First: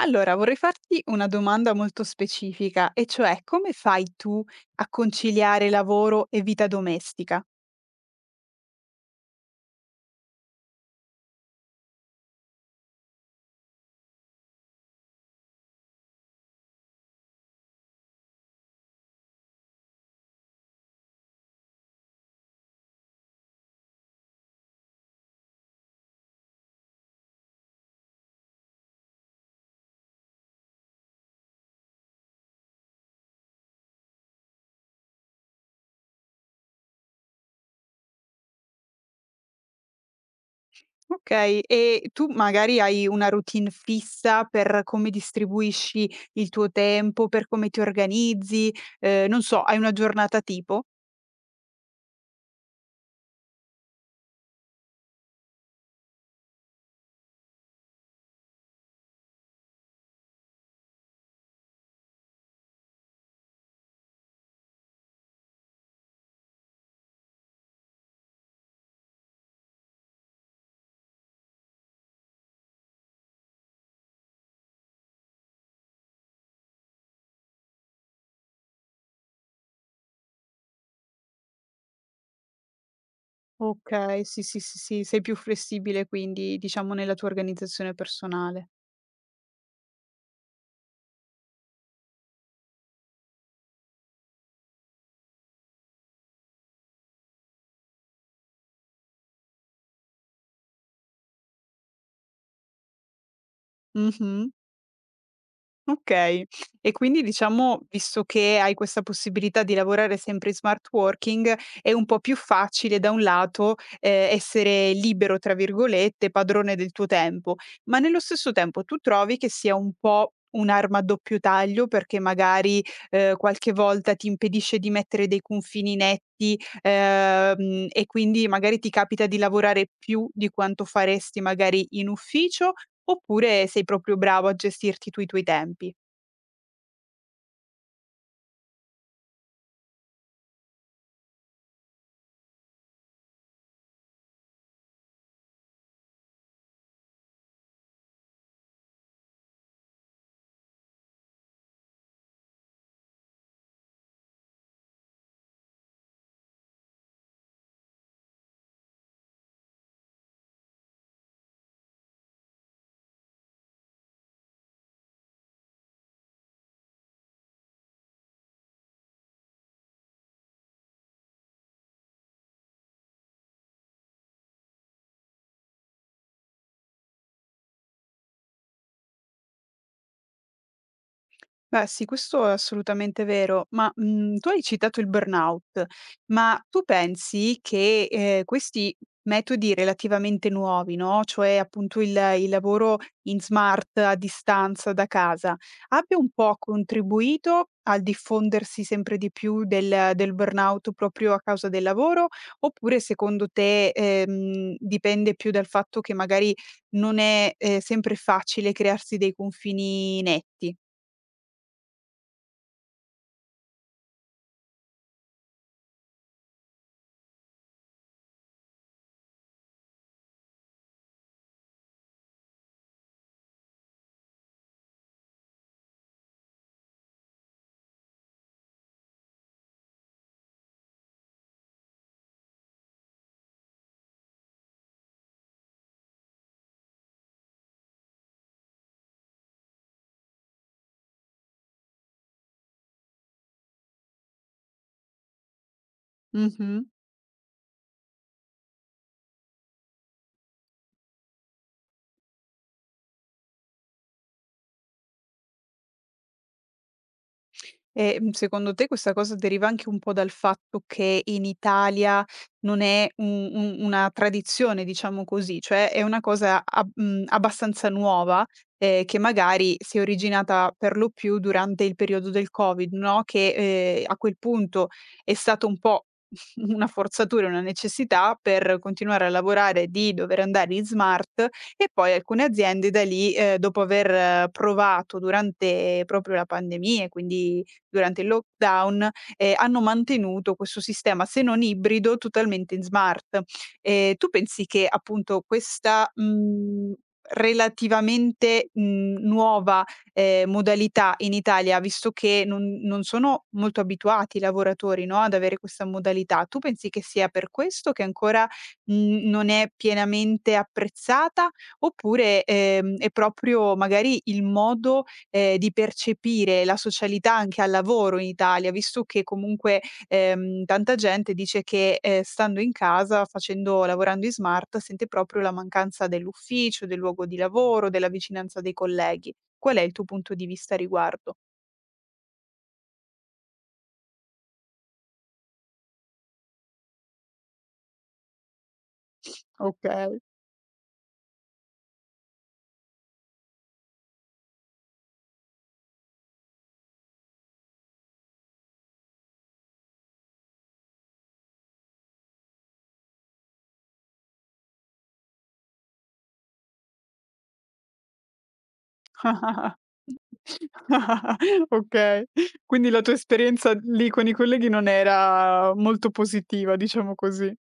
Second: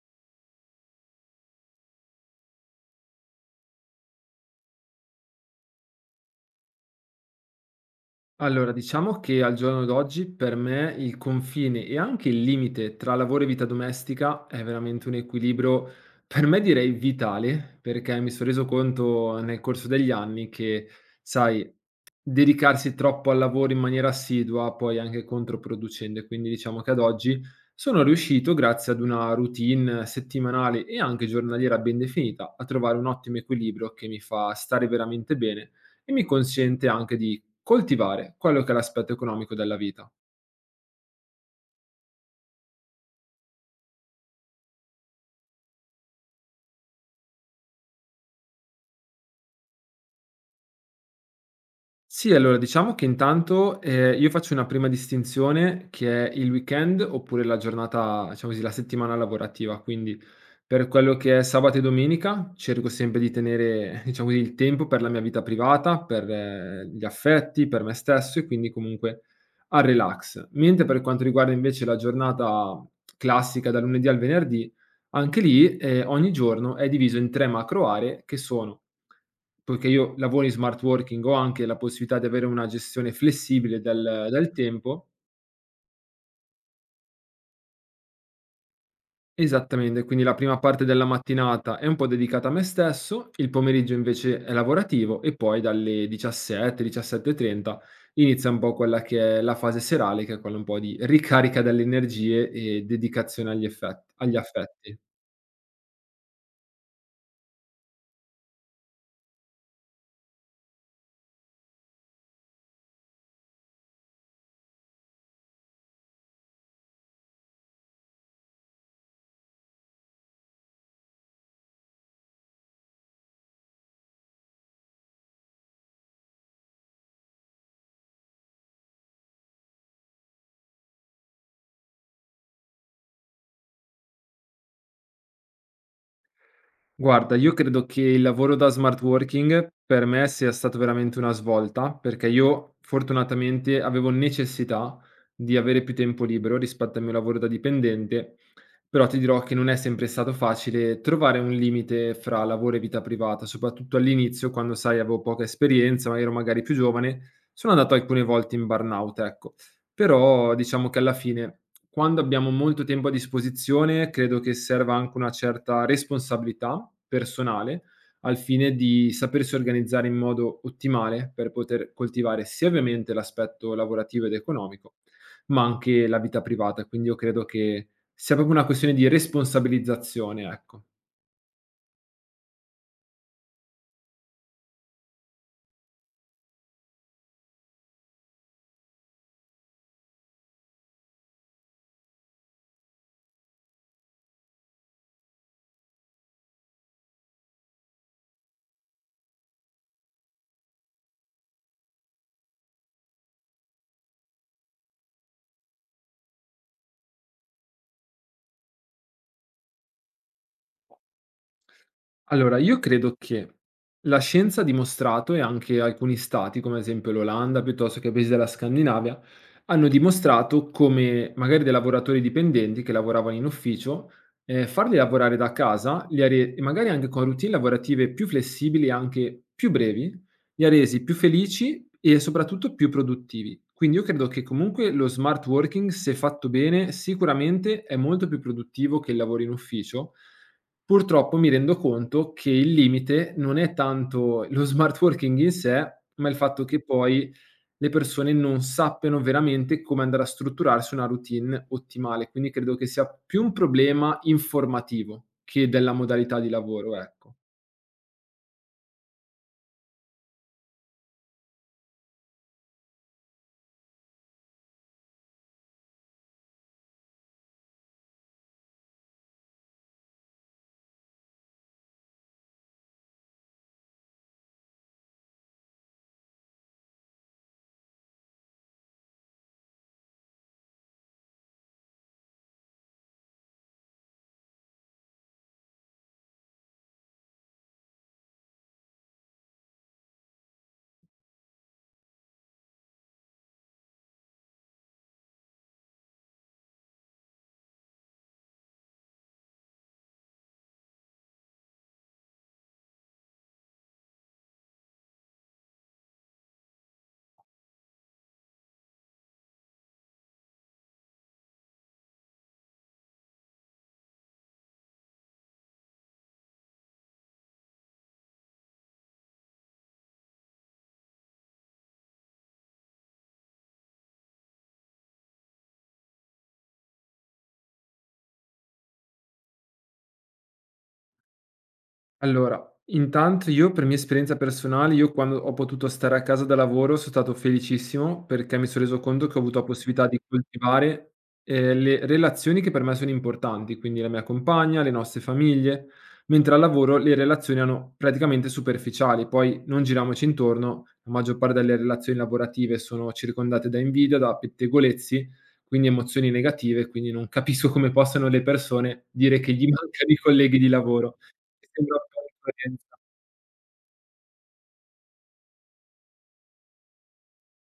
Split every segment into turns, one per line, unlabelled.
Allora, vorrei farti una domanda molto specifica, e cioè come fai tu a conciliare lavoro e vita domestica?
Allora, diciamo che al giorno d'oggi per me il confine e anche il limite tra lavoro e vita domestica è veramente un equilibrio, per me direi vitale, perché mi sono reso conto nel corso degli anni che, sai, dedicarsi troppo al lavoro in maniera assidua poi è anche controproducente, quindi diciamo che ad oggi sono riuscito, grazie ad una routine settimanale e anche giornaliera ben definita, a trovare un ottimo equilibrio che mi fa stare veramente bene e mi consente anche di coltivare quello che è l'aspetto economico della vita.
Okay, e tu magari hai una routine fissa per come distribuisci il tuo tempo, per come ti organizzi, non so, hai una giornata tipo?
Sì, allora diciamo che intanto, io faccio una prima distinzione che è il weekend oppure la giornata diciamo così, la settimana lavorativa. Quindi per quello che è sabato e domenica cerco sempre di tenere, diciamo così, il tempo per la mia vita privata, per gli affetti, per me stesso e quindi comunque al relax. Mentre per quanto riguarda invece la giornata classica da lunedì al venerdì, anche lì, ogni giorno è diviso in 3 macro aree che sono poiché io lavoro in smart working, ho anche la possibilità di avere una gestione flessibile
Okay,
del
sì,
del
sì, sì, sì,
tempo
sei più flessibile quindi, diciamo, nella tua organizzazione personale.
esattamente, quindi la prima parte della mattinata è un po' dedicata a me stesso, il pomeriggio invece è lavorativo e poi dalle 17, 17:30 inizia un po' quella che è la fase serale, che è quella un po' di ricarica delle energie e dedicazione agli
Mh-mh.
affetti.
Okay. E quindi diciamo, visto che hai questa possibilità di lavorare sempre in smart working, è un po' più facile da un lato, essere "libero" tra virgolette, padrone del tuo tempo, ma nello stesso tempo tu trovi che sia un po' un'arma a doppio taglio perché magari, qualche volta ti impedisce di mettere dei confini netti, e quindi magari ti capita di lavorare più di quanto faresti magari in ufficio, oppure sei proprio bravo a gestirti tu i tuoi tempi?
Guarda, io credo che il lavoro da smart working per me sia stato veramente una svolta, perché io fortunatamente avevo necessità di avere più tempo libero rispetto al mio lavoro da dipendente, però ti dirò che non è sempre stato facile trovare un limite fra lavoro e vita privata, soprattutto all'inizio, quando sai, avevo poca esperienza, ma ero magari più giovane, sono andato alcune volte in burnout, ecco. Però diciamo che alla fine quando abbiamo molto tempo a disposizione, credo che serva anche una certa responsabilità personale al fine di sapersi organizzare in modo ottimale per poter coltivare sia ovviamente l'aspetto lavorativo ed economico, ma anche la vita privata. Quindi io credo che sia proprio una questione di responsabilizzazione, ecco.
Beh sì, questo è assolutamente vero, ma, tu hai citato il burnout, ma tu pensi che, questi metodi relativamente nuovi, no, cioè appunto il lavoro in smart, a distanza, da casa, abbia un po' contribuito al diffondersi sempre di più del burnout proprio a causa del lavoro, oppure secondo te, dipende più dal fatto che magari non è, sempre facile crearsi dei confini netti?
Allora, io credo che la scienza ha dimostrato e anche alcuni stati, come ad esempio l'Olanda, piuttosto che paesi della Scandinavia, hanno dimostrato come magari dei lavoratori dipendenti che lavoravano in ufficio, farli lavorare da casa li ha re e magari anche con routine lavorative più flessibili e anche più brevi, li ha resi più felici e soprattutto più produttivi. Quindi io credo che comunque lo smart working, se fatto bene, sicuramente è molto più produttivo che il lavoro in ufficio. Purtroppo mi rendo conto che il limite non è tanto lo smart working in sé, ma il fatto
Mh-mh.
che poi le persone non sappiano veramente come andare a strutturarsi una routine ottimale. Quindi credo che sia più un problema informativo che della modalità di lavoro, ecco.
E, secondo te questa cosa deriva anche un po' dal fatto che in Italia non è un una tradizione, diciamo così, cioè è una cosa abbastanza nuova, che magari si è originata per lo più durante il periodo del Covid, no, che, a quel punto è stato un po' una forzatura, una necessità per continuare a lavorare, di dover andare in smart e poi alcune aziende da lì, dopo aver provato durante proprio la pandemia, e quindi durante il lockdown, hanno mantenuto questo sistema, se non ibrido, totalmente in smart. Tu pensi che appunto questa, relativamente, nuova, modalità in Italia, visto che non sono molto abituati i lavoratori, no, ad avere questa modalità, tu pensi che sia per questo che ancora, non è pienamente apprezzata, oppure, è proprio magari il modo di percepire la socialità anche al lavoro in Italia, visto che comunque, tanta gente dice che, stando in casa, facendo lavorando in smart, sente proprio la mancanza dell'ufficio, del luogo di lavoro, della vicinanza dei colleghi. Qual è il tuo punto di vista a riguardo?
Allora, intanto io per mia esperienza personale, io quando ho potuto stare a casa da lavoro sono stato felicissimo perché mi sono reso conto che ho avuto la possibilità
Okay.
di coltivare, le relazioni che per me sono importanti, quindi la mia compagna, le nostre famiglie, mentre al lavoro le relazioni erano praticamente superficiali. Poi non giriamoci intorno, la maggior parte delle relazioni lavorative sono circondate da invidia, da pettegolezzi, quindi emozioni negative, quindi non capisco come possano le persone dire che gli mancano i colleghi di lavoro. Mi sembra un
Okay.
po'
Quindi
incoerenza.
la tua esperienza lì con i colleghi non era molto positiva, diciamo così.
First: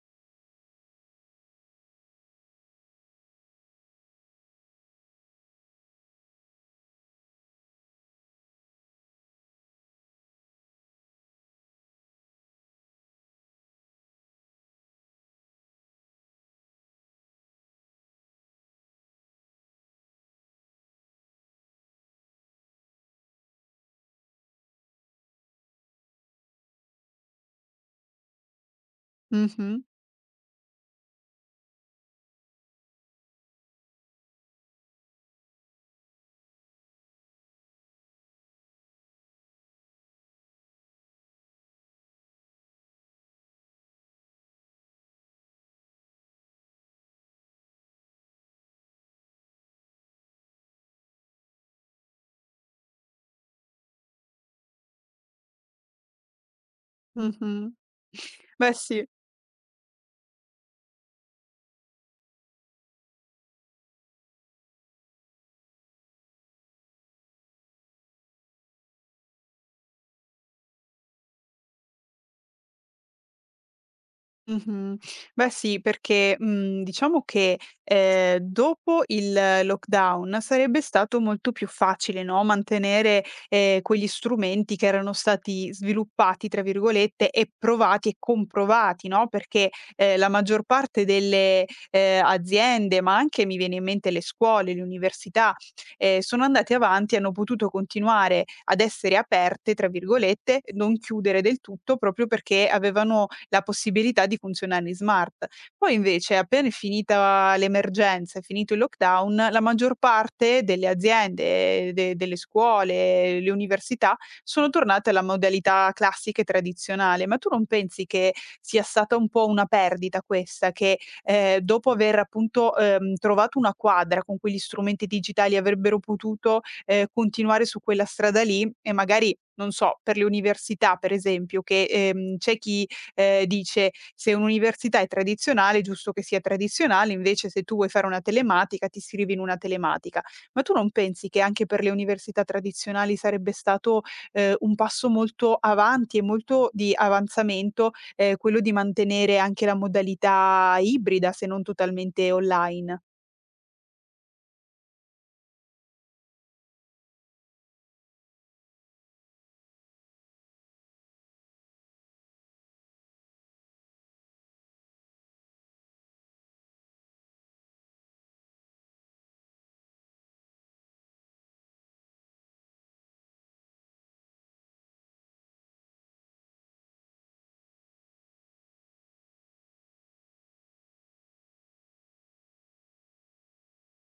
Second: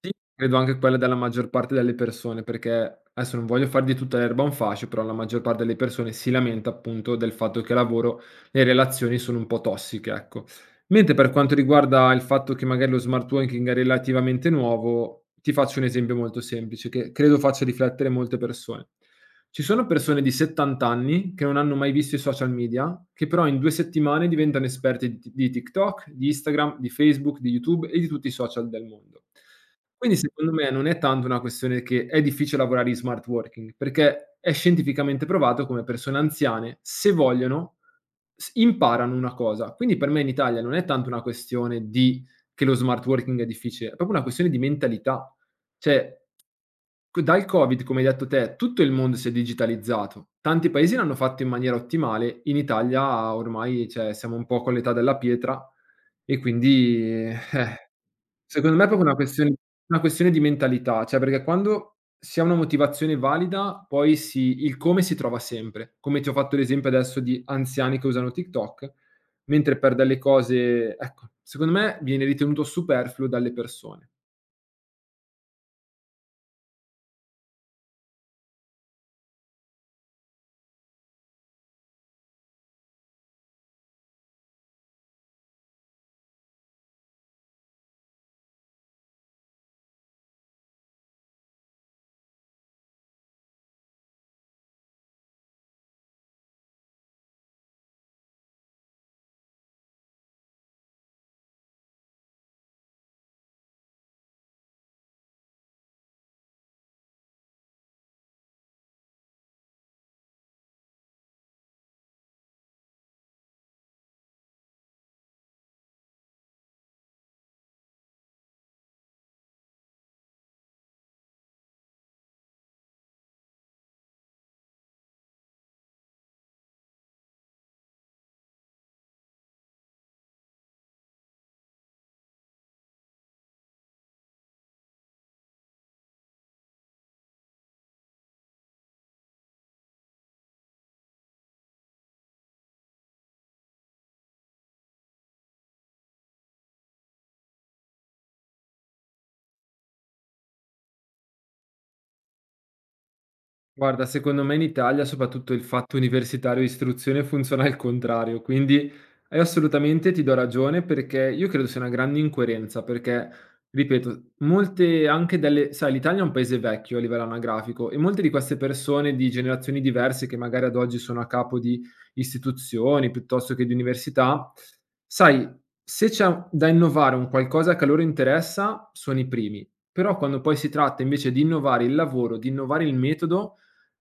Sì, credo anche quella della maggior parte delle persone, perché adesso non voglio far di tutta l'erba un fascio, però la maggior parte delle persone si lamenta appunto del fatto che al lavoro le relazioni sono un po' tossiche, ecco. Mentre per quanto riguarda il fatto che magari lo smart working è relativamente nuovo, ti faccio un esempio molto semplice che credo faccia riflettere molte persone. Ci sono persone di 70 anni che non hanno mai visto i social media, che però in 2 settimane diventano esperti di TikTok, di Instagram, di Facebook, di YouTube e di tutti i social del mondo.
Mh-mh,
Quindi secondo me non è tanto una questione che è difficile lavorare in smart working, perché è scientificamente provato come persone anziane, se vogliono, s imparano una cosa. Quindi per me in Italia non è tanto una questione di che lo smart working è difficile, è proprio una questione di mentalità. Cioè, co dal Covid, come hai detto te, tutto il mondo si è digitalizzato. Tanti paesi l'hanno fatto in maniera ottimale, in Italia ormai, cioè, siamo un po' con l'età della pietra e quindi
mh-mh. Beh
secondo me è
sì.
proprio una questione di mentalità, cioè perché quando si ha una motivazione valida, poi si il come si trova sempre. Come ti ho fatto l'esempio adesso di anziani che usano TikTok, mentre per delle cose ecco, secondo me viene ritenuto superfluo dalle persone.
Mh-mh. Beh sì, perché, diciamo che, dopo il lockdown sarebbe stato molto più facile, no, mantenere, quegli strumenti che erano stati "sviluppati" tra virgolette e provati e comprovati, no, perché, la maggior parte delle, aziende, ma anche mi viene in mente le scuole, le università, sono andate avanti, hanno potuto continuare ad essere "aperte" tra virgolette, e non chiudere del tutto proprio perché avevano la possibilità di funzionare in smart. Poi invece appena è finita l'emergenza, è finito il lockdown, la maggior parte delle aziende, de delle scuole, le università, sono tornate alla modalità classica e tradizionale. Ma tu non pensi che sia stata un po' una perdita questa, che, dopo aver appunto, trovato una quadra con cui gli strumenti digitali avrebbero potuto continuare su quella strada lì e magari, non so, per le università per esempio che, c'è chi, dice: "Se un'università è tradizionale è giusto che sia tradizionale, invece se tu vuoi fare una telematica ti iscrivi in una telematica". Ma tu non pensi che anche per le università tradizionali sarebbe stato, un passo molto avanti e molto di avanzamento, quello di mantenere anche la modalità ibrida, se non totalmente online?
Guarda, secondo me in Italia, soprattutto il fatto universitario e istruzione funziona al contrario, quindi assolutamente ti do ragione perché io credo sia una grande incoerenza, perché, ripeto, molte anche delle, sai, l'Italia è un paese vecchio a livello anagrafico e molte di queste persone di generazioni diverse che magari ad oggi sono a capo di istituzioni piuttosto che di università, sai, se c'è da innovare un qualcosa che a loro interessa, sono i primi. Però quando poi si tratta invece di innovare il lavoro, di innovare il metodo,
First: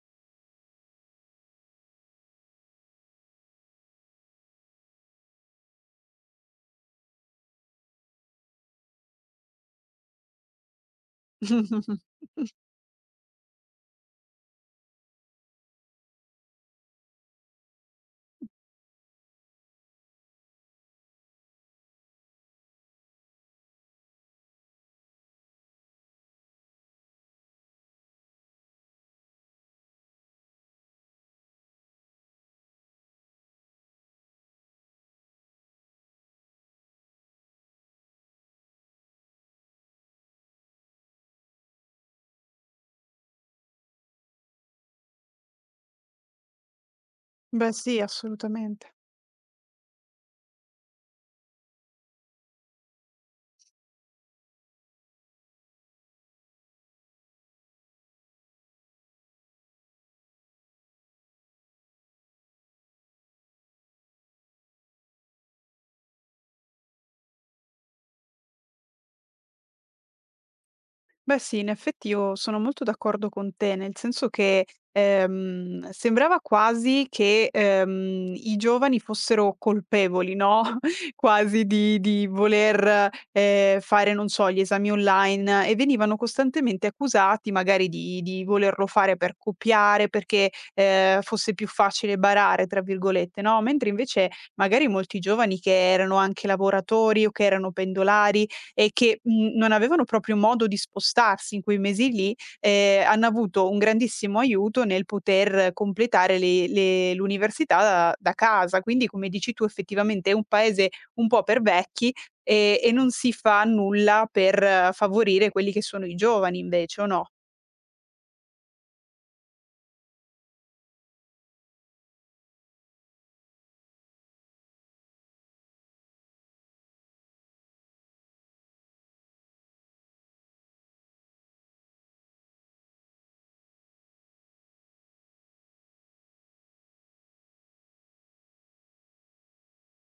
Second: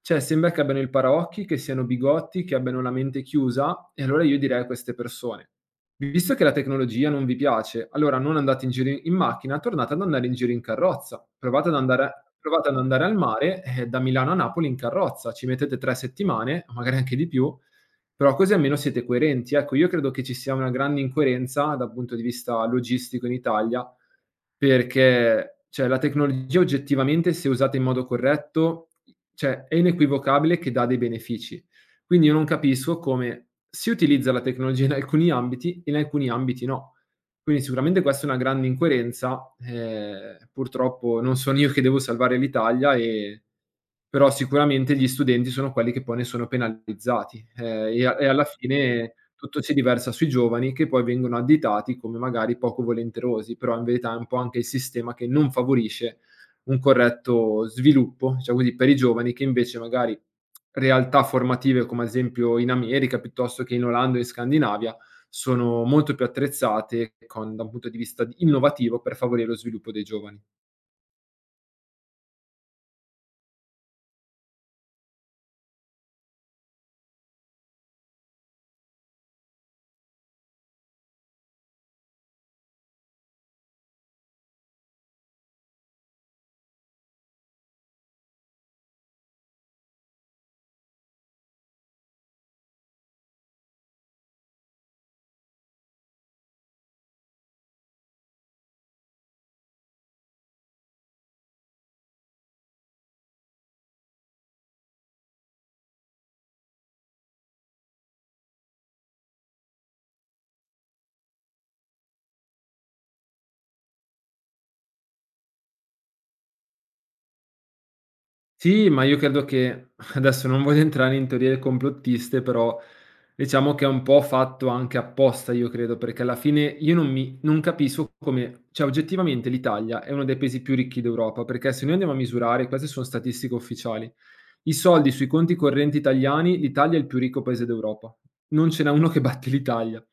cioè, sembra che abbiano il paraocchi, che siano bigotti, che abbiano la mente chiusa e allora io direi a queste persone: visto che la tecnologia non vi piace, allora non andate in giro in macchina, tornate ad andare in giro in carrozza. Provate ad andare al mare, da Milano a Napoli in carrozza, ci mettete 3 settimane, magari anche di più, però così almeno siete coerenti. Ecco, io credo che ci sia una grande incoerenza dal punto di vista logistico in Italia perché, cioè, la tecnologia oggettivamente, se usata in modo corretto, cioè, è inequivocabile che dà dei benefici. Quindi io non capisco come si utilizza la tecnologia in alcuni ambiti e in alcuni ambiti no. Quindi sicuramente questa è una grande incoerenza, purtroppo non sono io che devo salvare l'Italia, però sicuramente gli studenti sono quelli che poi ne sono penalizzati,
Beh sì,
e alla
assolutamente.
fine tutto si riversa sui giovani che poi vengono additati come magari poco volenterosi, però in verità è un po' anche il sistema che non favorisce un corretto sviluppo, diciamo così, per i giovani che invece magari realtà formative come ad esempio in America piuttosto che in Olanda o in Scandinavia sono molto più attrezzate con da un punto di vista d innovativo per favorire lo sviluppo dei giovani.
Beh sì, in effetti io sono molto d'accordo con te, nel senso che, sembrava quasi che, i giovani fossero colpevoli, no, quasi di voler, fare, non so, gli esami online e venivano costantemente accusati magari di volerlo fare per copiare, perché, fosse più facile "barare" tra virgolette, no, mentre invece magari molti giovani che erano anche lavoratori o che erano pendolari e che, non avevano proprio modo di spostarsi in quei mesi lì, hanno avuto un grandissimo aiuto nel poter completare le l'università da casa. Quindi, come dici tu, effettivamente è un paese un po' per vecchi, e non si fa nulla per favorire quelli che sono i giovani invece, o no?
Sì, ma io credo che adesso non voglio entrare in teorie complottiste, però diciamo che è un po' fatto anche apposta, io credo, perché alla fine io non capisco come cioè oggettivamente l'Italia è uno dei paesi più ricchi d'Europa, perché se noi andiamo a misurare queste sono statistiche ufficiali, i soldi sui conti correnti italiani, l'Italia è il più ricco paese d'Europa. Non ce n'è uno che batte l'Italia.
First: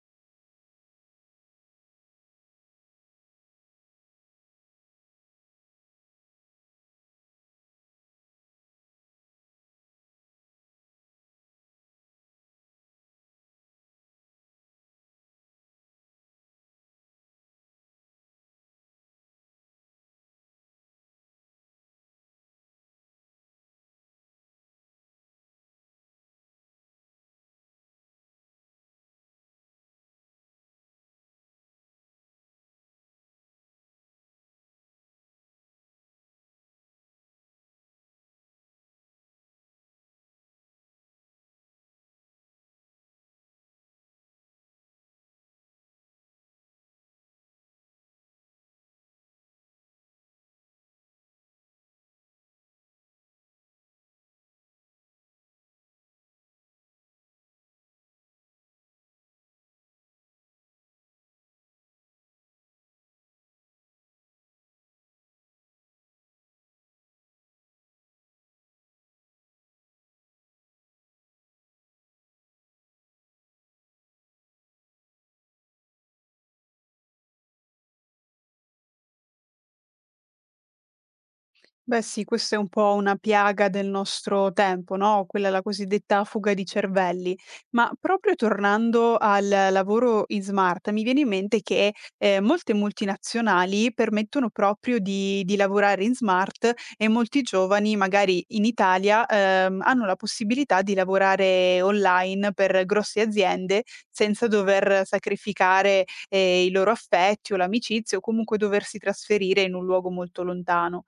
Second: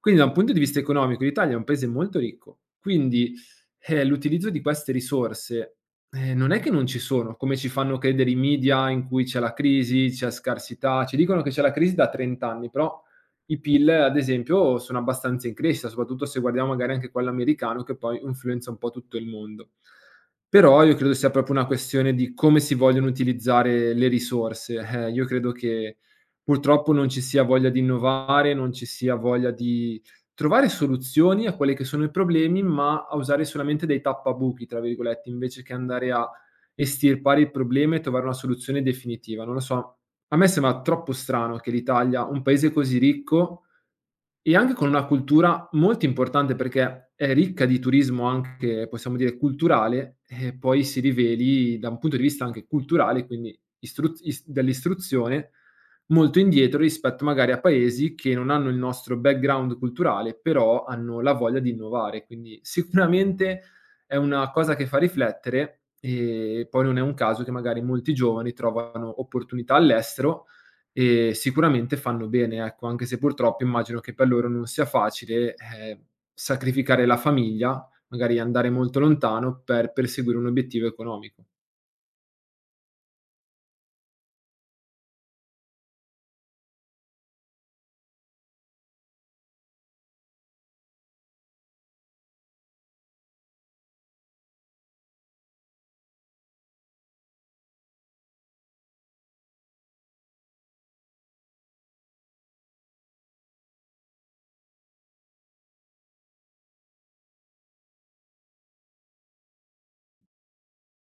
Quindi da un punto di vista economico l'Italia è un paese molto ricco. Quindi, l'utilizzo di queste risorse, non è che non ci sono, come ci fanno credere i media in cui c'è la crisi, c'è scarsità. Ci dicono che c'è la crisi da 30 anni, però i PIL ad esempio sono abbastanza in crescita, soprattutto se guardiamo magari anche quello americano che poi influenza un po' tutto il mondo. Però io credo sia proprio una questione di come si vogliono utilizzare le risorse. Io credo che purtroppo non ci sia voglia di innovare, non ci sia voglia di trovare soluzioni a quelli che sono i problemi, ma a usare solamente dei "tappabuchi", tra virgolette, invece che andare a estirpare il problema e trovare una soluzione definitiva. Non lo so, a me sembra troppo strano che l'Italia, un paese così ricco, e anche con una cultura molto importante, perché è ricca di turismo anche, possiamo dire, culturale, e poi si riveli da un punto di vista anche culturale, quindi istruz is dell'istruzione, molto indietro rispetto magari a paesi che non hanno il nostro background culturale, però hanno la voglia di innovare. Quindi sicuramente è una cosa che fa riflettere e poi non è un caso che magari molti giovani trovano opportunità all'estero e sicuramente fanno bene, ecco, anche se purtroppo immagino che per loro non sia facile, sacrificare la famiglia, magari andare molto lontano per perseguire un obiettivo economico.
Beh sì, questa è un po' una piaga del nostro tempo, no? Quella è la cosiddetta fuga di cervelli. Ma proprio tornando al lavoro in smart, mi viene in mente che molte multinazionali permettono proprio di lavorare in smart e molti giovani, magari in Italia, hanno la possibilità di lavorare online per grosse aziende senza dover sacrificare i loro affetti o l'amicizia o comunque doversi trasferire in un luogo molto lontano.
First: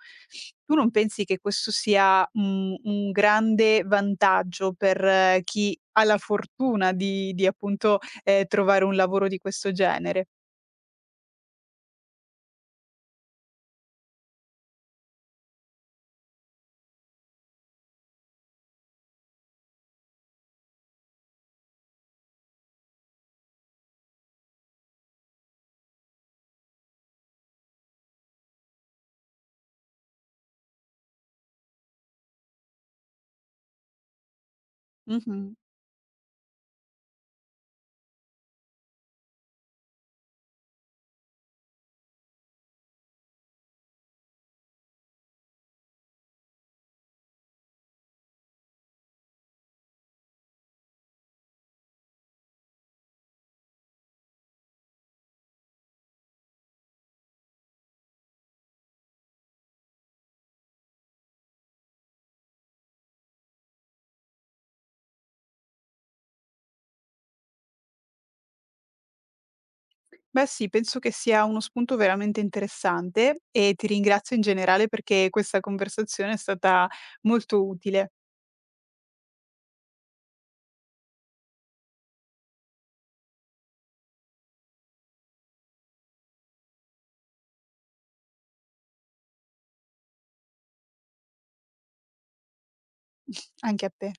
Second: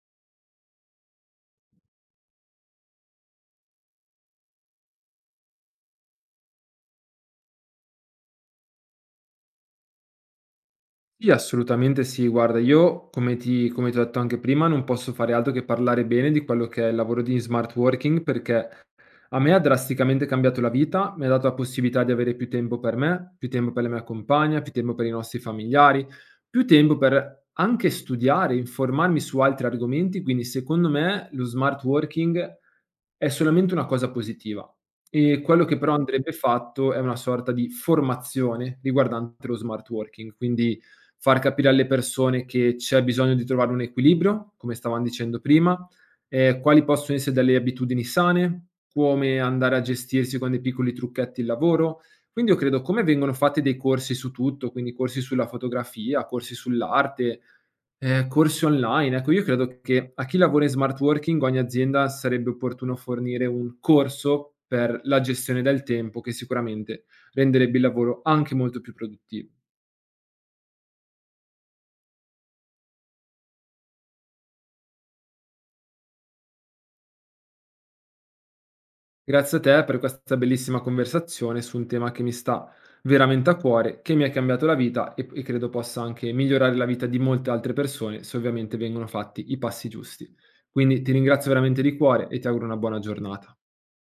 Tu non pensi che questo sia un grande vantaggio per chi ha la fortuna di appunto, trovare un lavoro di questo genere?
Sì, assolutamente sì. Guarda, io come ti ho detto anche prima, non posso fare altro che parlare bene di quello che è il lavoro di smart working, perché a me ha drasticamente cambiato la vita, mi ha dato la possibilità di avere più tempo per me, più tempo per la mia compagna, più tempo per i nostri familiari, più tempo per anche studiare, informarmi su altri argomenti, quindi secondo me lo smart working è solamente una cosa positiva. E
Mh-mh.
quello che però andrebbe fatto è una sorta di formazione riguardante lo smart working, quindi far capire alle persone che c'è bisogno di trovare un equilibrio, come stavamo dicendo prima, quali possono essere delle abitudini sane, come andare a gestirsi con dei piccoli trucchetti il lavoro. Quindi io credo come vengono fatti dei corsi su tutto, quindi corsi sulla fotografia, corsi sull'arte, corsi online. Ecco, io credo che a chi lavora in smart working, ogni azienda sarebbe opportuno fornire un corso per la gestione del tempo che sicuramente renderebbe il lavoro anche molto più produttivo.
Beh sì, penso che sia uno spunto veramente interessante e ti ringrazio in generale perché questa conversazione è stata molto utile.
Grazie a te per questa bellissima conversazione su un tema che mi sta veramente a cuore, che mi ha cambiato la vita e credo possa anche migliorare la vita di molte altre persone se ovviamente vengono fatti i passi giusti. Quindi ti ringrazio veramente di cuore e ti auguro una buona giornata.
Anche a te.